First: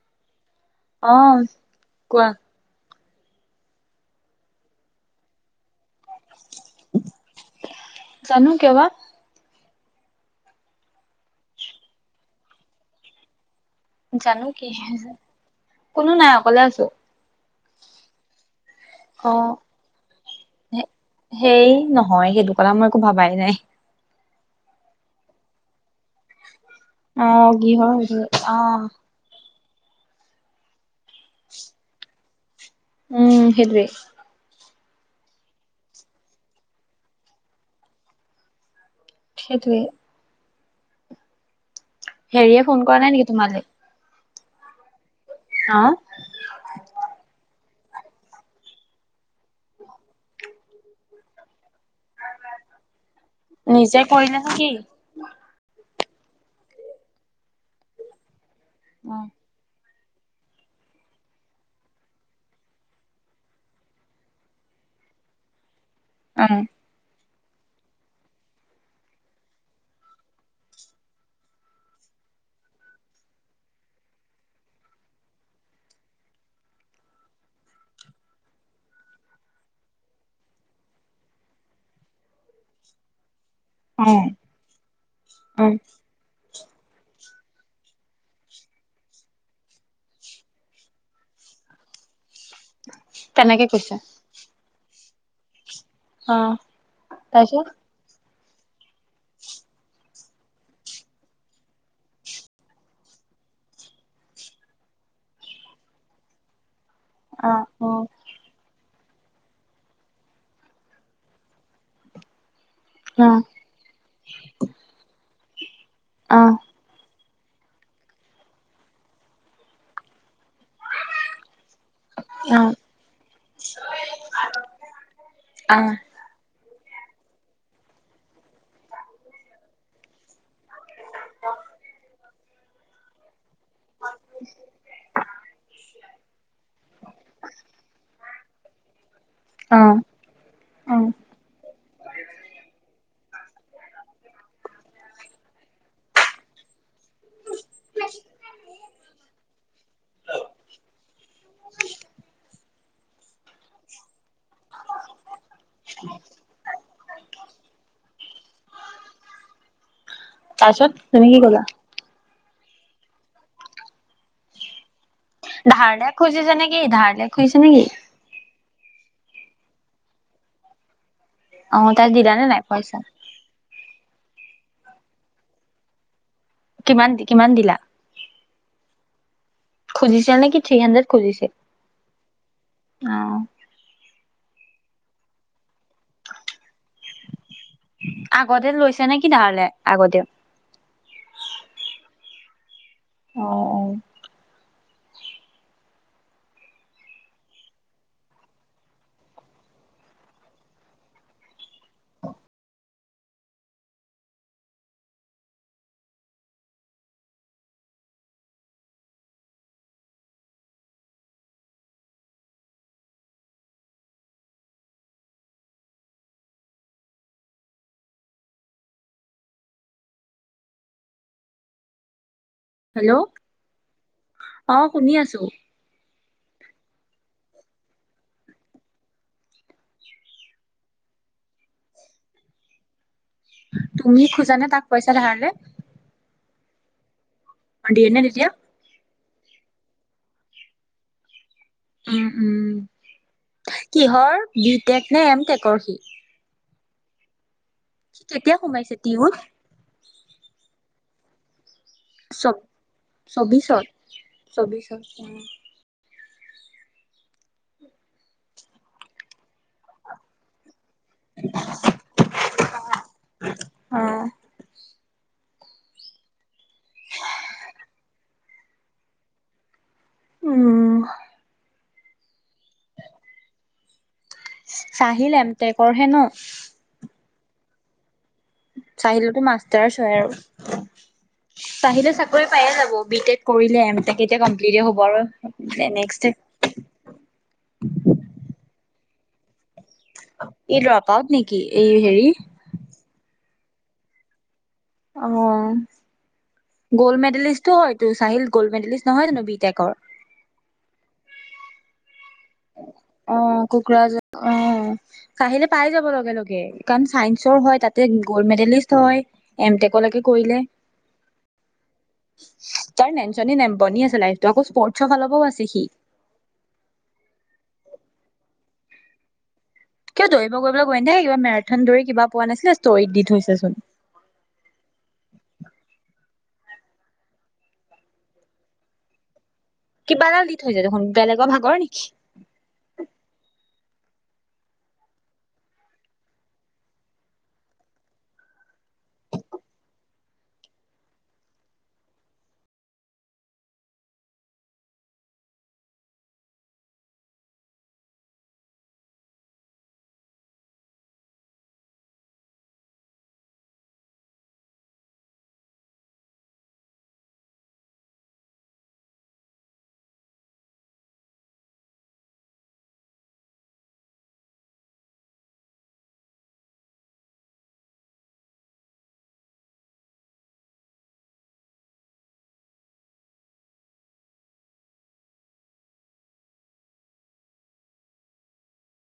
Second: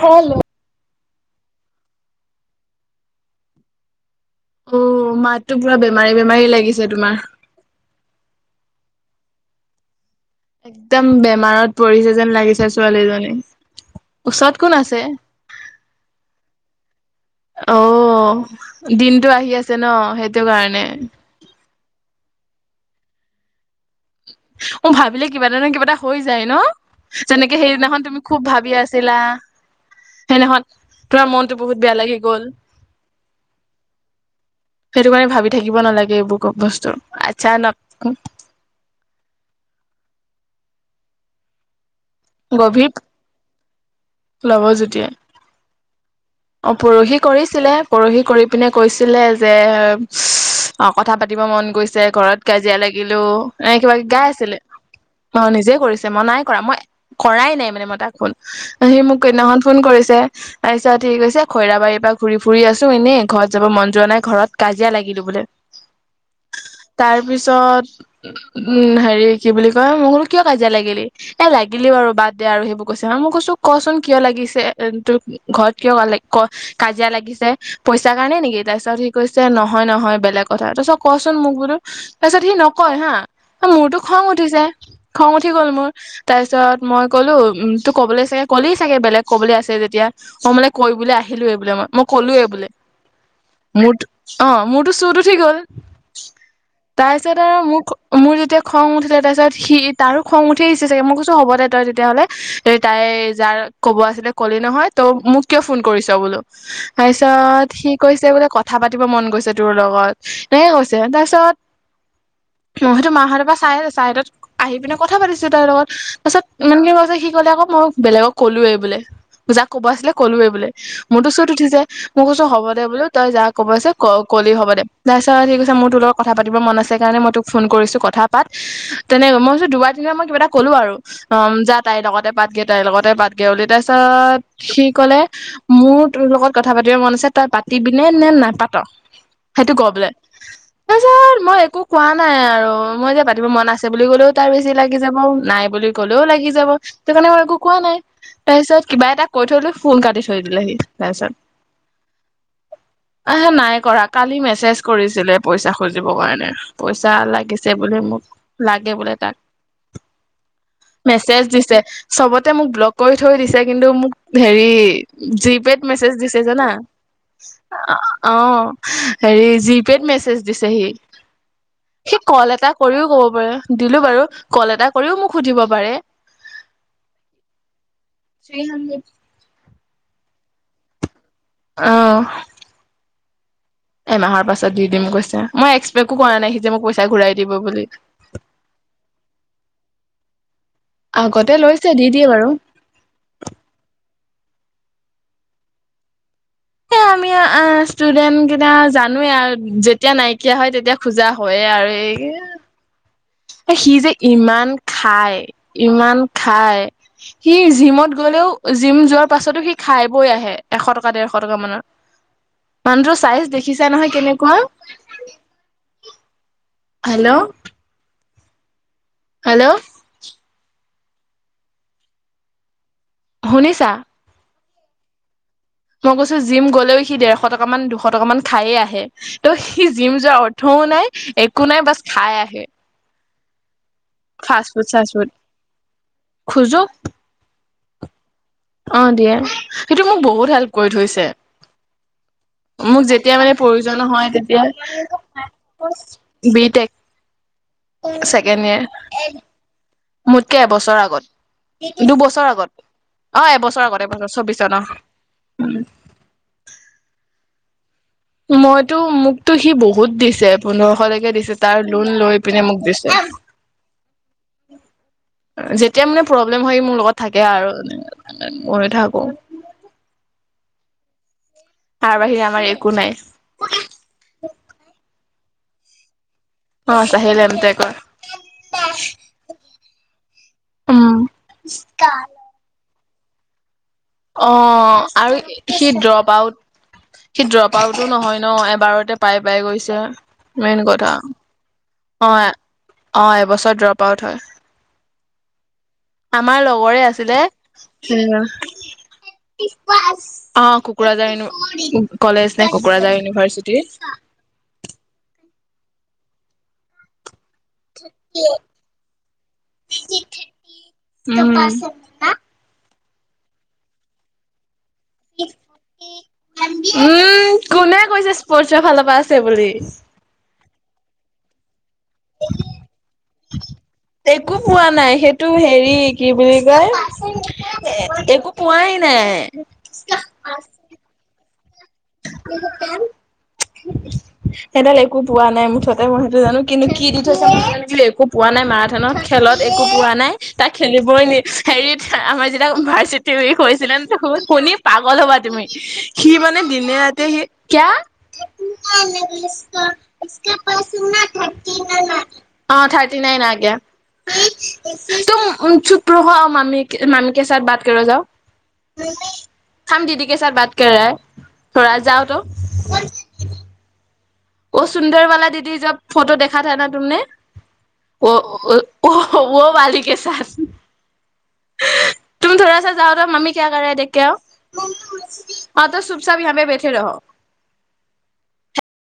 Hello? অ', কোৱা? অ', মাতটো পুৰা বেমাৰী-বেমাৰী লাগিছে তোমাৰ। জানো কিয় বা একদম বেমাৰত পৰিছে যেন লাগিছে ছোৱালীজনী। জানো ওচৰত কি কোন আছে কোনো নাই অকলে আছো। অ', দিনতটো অ আহি আছে ন? সেইটো কাৰণে। কৰা মই একো ভাবাই নাই। অ', ভাবিলে কিবা এটা ন কিবা এটা হৈ যায় ন? অ যেনেকে কি হয় সেইদিনাখন সেইটো তুমি খুব অ ভাবি আছিলা। সেনাখন তোমাৰ মনতটো বহুত বেয়া লাগি গ'ল। উম', সেইটোৱে। সেইটো কাৰণে ভাবি থাকিব নালাগে এইবোৰ ক বস্তু আচ্ছা নক। সেইটোৱে। হেৰিয়ে ফোন কৰা নাই নেকি তোমালে? লবজোতিয়ে, অ পৰহি কৰিছিলে। পৰহি কৰি পিনে কৈছিলে যে অ, কথা পাতিব মন গৈছে ঘৰত কাজিয়া লাগি লিলো এ কিবা নিজে গাই কৰিলে নে আছিলে। কি অ' নিজে কৰিছিলে। মই নাই কৰা, মই কৰাই নাই মানে মই তাক ফোন। সি অ মোক হেদিখন ফোন কৰিছে ত পিছত সেই কৈছে, খৈৰা বাৰীৰ পৰা ঘুৰি ফুৰি আছো এনেই ঘৰত যাব মন যোৱা নাই ঘৰত কাজিয়া লাগি লবৰে অ'। তাৰ পিছত উম, হেৰি কি বুলি কয় ম'কলো কিয় কাজিয়া লাগিলি? এ লাগিলি বাৰু বাদ দে আৰু সেইবোৰ কৈছে ন মই কৈছো ক'চোন কিয় লাগিছে, তোৰ ঘৰত কিয় ক কাজিয়া লাগিছে পইচাৰ কাৰণে নেকি? তাৰ পিছত সি কৈছে নহয়-নহয় বেলেগ কথা তাৰ পিছত কচোন মোক বোলো তাৰ পিছত সি নকয় হা। মোৰতো অ খং উঠিছে, খং উঠি অ গ'ল মোৰ। তাৰপিছত মই ক'লো উম, তো ক'বলৈ চাগে ক'লেই চাগে বেলেগ ক'বলৈ আছে যেতিয়া মই মানে কৈ ব বুলি আহিলো এই বোলে মই। মই কলো এই বোলে। তেনেকে কৈছে অ', মোৰতো চুত ঠিক গ'ল অ তাৰপিছত আৰু মোক, মোৰ য তেতিয়া খং উঠিলে ত-তাৰপিছত সি তাৰো খং উঠি আহছে চাগে মই কৈছো হ'ব দে তই তেতিয়াহ'লে এ তাই যাৰ ক'ব আছিলে ক'লে নহয় তই মোক কিয় ফোন কৰিছ বোলো? তাৰ অ পিছত সি অ কৈছে বোলে কথা পা পাতিব মন গৈছে তোৰ লগত। এনেকে কৈছে তাৰপিছত মই সতো অ মাহত পৰা চাই চাইদ'ত আহি পিনে কথা পাতিছো তাইৰ লগত। তাৰপিছত আহ ইমানকে ক'ওঁ যে সি ক'লে আকৌ মই বেলেগক ক'লোৱে বোলে। যাক ক'ব আছিলে ক'লোএ বোলে মোৰতো চুত উঠিছে, মই কৈছো অ অ হ'ব দে বোলো তই যা কব আছে কলি হ'ব দে। তাছত কৈছে মোৰ তোৰ লগত কথা পাটিব মন আছিল মই টোক ফু'ন কৰিছো কথাপাত তেনেকে মই দুবাৰ তিনিবাৰ মান কিবা এটা ক'লো আৰু তাইৰ লগতে পাতগে তাইৰ লগতে পাতগে বুলি। তাৰপিছত সি ক'লে মোৰ তোৰ লগত কথা পাতিব মন আছে তই পাতিবি নে নেপাত? সেইটো অ ক বোলে। অ তাৰপিছত মই একো কোৱা নাই আৰু মই মানে পাটিব মন আছে বুলি কলেও তাৰ বেছি লাগি যাব, নাই বুলি কলেও লাগি যাব, সেইটো কাৰণে মই একো কোৱা নাই। তাৰপিছত কিবা এটা কৈ থৈ লৈ ফোন কাটি থৈ দিলে সি তাৰপিছত আহে নাই কৰা কালি মেছেজ কৰিছিলে পইচা খুজিব কাৰণে। পইচা যা লাগিছে বুলে মোক লাগে বোলে তাক। তাৰপিছত তুমি কি মেছেজ ক'লা দিছে চবতে মোক ব্লক কৰি থৈ দিছে কিন্তু মোক হেৰি জিপেত ধাৰ লে মেছেজ দিছে খুজিছে জানা? নেকি ধাৰ লে খুজিছে নেকি অ'। হেৰি জিপেত মেছেজ দিছে হি। অ তাই সি দিলা নে ক'ল নাই এটা পইচা কৰিও ক'ব পাৰে, দিলো বাৰু। কল এটা কৰিও মোক সুধিব পাৰে। কিমান-কিমান দিলা? Three hundred. খুজিছে নে কি থ্ৰি হানড্ৰেত খুজিছে? অ'। এমাহৰ পাছত দি দিম গৈছে মই এক্সপেকো কৰা নাই সি যে মই পইচা ঘূৰাই দি আগতে লৈছে নে কি ধাৰলে, আগতে? আগতে লৈছে দি দিয়ে বাৰু। অ'- অ'। [inaudible] অ', ষ্টুডেণ্ট কেইটা জানোৱেই আৰু যেতিয়া নাইকিয়া হয় তেতিয়া খোজা হয়য়ে আৰু এই কি স [inaudible] সি যে ইমান খায়, ইমান খায়, সি জিমত গলেও জিম যোৱাৰ পাছতো সি খাই বই আহে এশ টকা দেৰশ টকা মানৰ। মানুহটোৰ চাইজ দেখিছা নহয় কেনেকুৱা। হেল্ল'? হেল্ল'? হেল্ল' শুনিছা? অ', শুনি আছো। মই কৈছো জিম গ'লেও সি দেৰশ টকা মান দুশ টকা মান খাই আহে। ত' সি জিম যোৱাৰ অৰ্থও নাই একো নাই বছ খাই আহে। তুমি খোজানে ফাষ্ট তাক ফুড চাষ্ট পইচা ফুড ধাৰলে? খোজো। অ দিয়ে নে তেতিয়া অ' দিয়ে, সিটো মোক বহুত হেল্প কৰি থৈছে। হয় [unintelligible] উম'-উম'। মোক যেতিয়া মানে প্ৰয়োজন হয় কিহৰ, তেতিয়া বি টেক নে এম টেকৰ সি? বি টেক সি কেতিয়া ছেকেণ্ড সোমাইছে টিউত ইয়েৰ। মোতকে এবছৰ আগত। চ দুবছৰ আগত। অ', এবছৰ চৌবিশত আগত-এবছৰ চৌবিশত অ', উম। মইতো মোকতো সি বহুত দিছে। পোন্ধৰশলৈকে দিছে তাৰ লোন লৈ পিনে মোক দিছে। অ যেতিয়া মানে প্ৰব্লেম হয় মোৰ লগত থাকে আৰু মই থাকো। উম'। তাৰ বাহিৰে আমাৰ একো নাই। চাহিল এম টেকৰহে ন? অ', চেহল এম্ টেকৰ। চাহিলতো মাষ্টাৰ্চ হয় আৰু, উম চাহিলে চাকৰি পায়ে যাব। বি টেড কৰিলে এম টেক এতিয়া অ', কমপ্লিটে হ'ব আৰু সি নেক্সট ড্ৰপ এই আউট, সি ড্ৰপ আউটটো নহয় ন? বাৰ টে পাই গৈছে মেইন ড্ৰপ কথা আউট নেকি এই হেৰি অ অ এবছৰ। ড্ৰপ আউট হয়। অ উম। আমাৰ লগৰে আছিলে উম। চাহিল গ'ল্ড মেডেলিষ্ট নহয় জানো বি টেকৰ অ কোকৰাঝাৰ ইনু কলেজ। কোকৰাঝাৰ অ ইউনিভাৰ্চিটিৰ। আহিলে পাই যাব লগে লগে কাৰণ চাই চ হয় তাতে গ'ল্ড মেডেলিষ্ট হয় এমটেকলৈকে কৰিলে। পাইছ না তাৰ নেনচনী নেমপনি আছে লাইফ আকৌ স্পৰ্টছৰ ফালৰ পৰাও আছে সি উম কোনে কৈছে স্পৰ্টছৰ ফালৰ পৰা আছে বুলি। কিয় দৌৰিব গৈ পেলাই কিবা মেৰাথন দৌৰি কিবা পোৱা নাছিলে ষ্টৰিত দি ফুৰিছিলে। একো পোৱা নাই সেইটো হেৰি কি বুলি কয় একো পোৱাই নাই কিবা এডাল দি যায় দেখোন বেলেগৰ ভাগত কাম সেইডাল একো পোৱা নাই মুঠতে মই সেইটো জানো কিন্তু কি দি থৈছে ক একো পোৱা নাই মাৰাথানাত। একো পোৱা নাই তাক খেলিবই নি হেৰিত আমাৰ যেতিয়া ইউনিভাৰ্চিটি উইক হৈছিলে। শুনি পাগল হবা তুমি সি মানে দিনে ৰাতিয়ে সি কিয়া। অ থাৰটি নাইন। আগয়া তুম চুপ ৰহৌ মামী মামী কে চাত বাত কৰৌ যাও। হিম দিদি কে চাত বাত কৰাহে। থৰা যাউতো অ সুন্দৰ বালা দিদি যব ফটো দেখা থা না তুমনে। অ বালি কে চাথ। উ [unintelligible] তুম ধৰা চা যাও ত মামি কিয় কৰা দেখেও। অ ত চুব চাব ইহা পে বেঠে ৰাহৌ। স [unintelligible]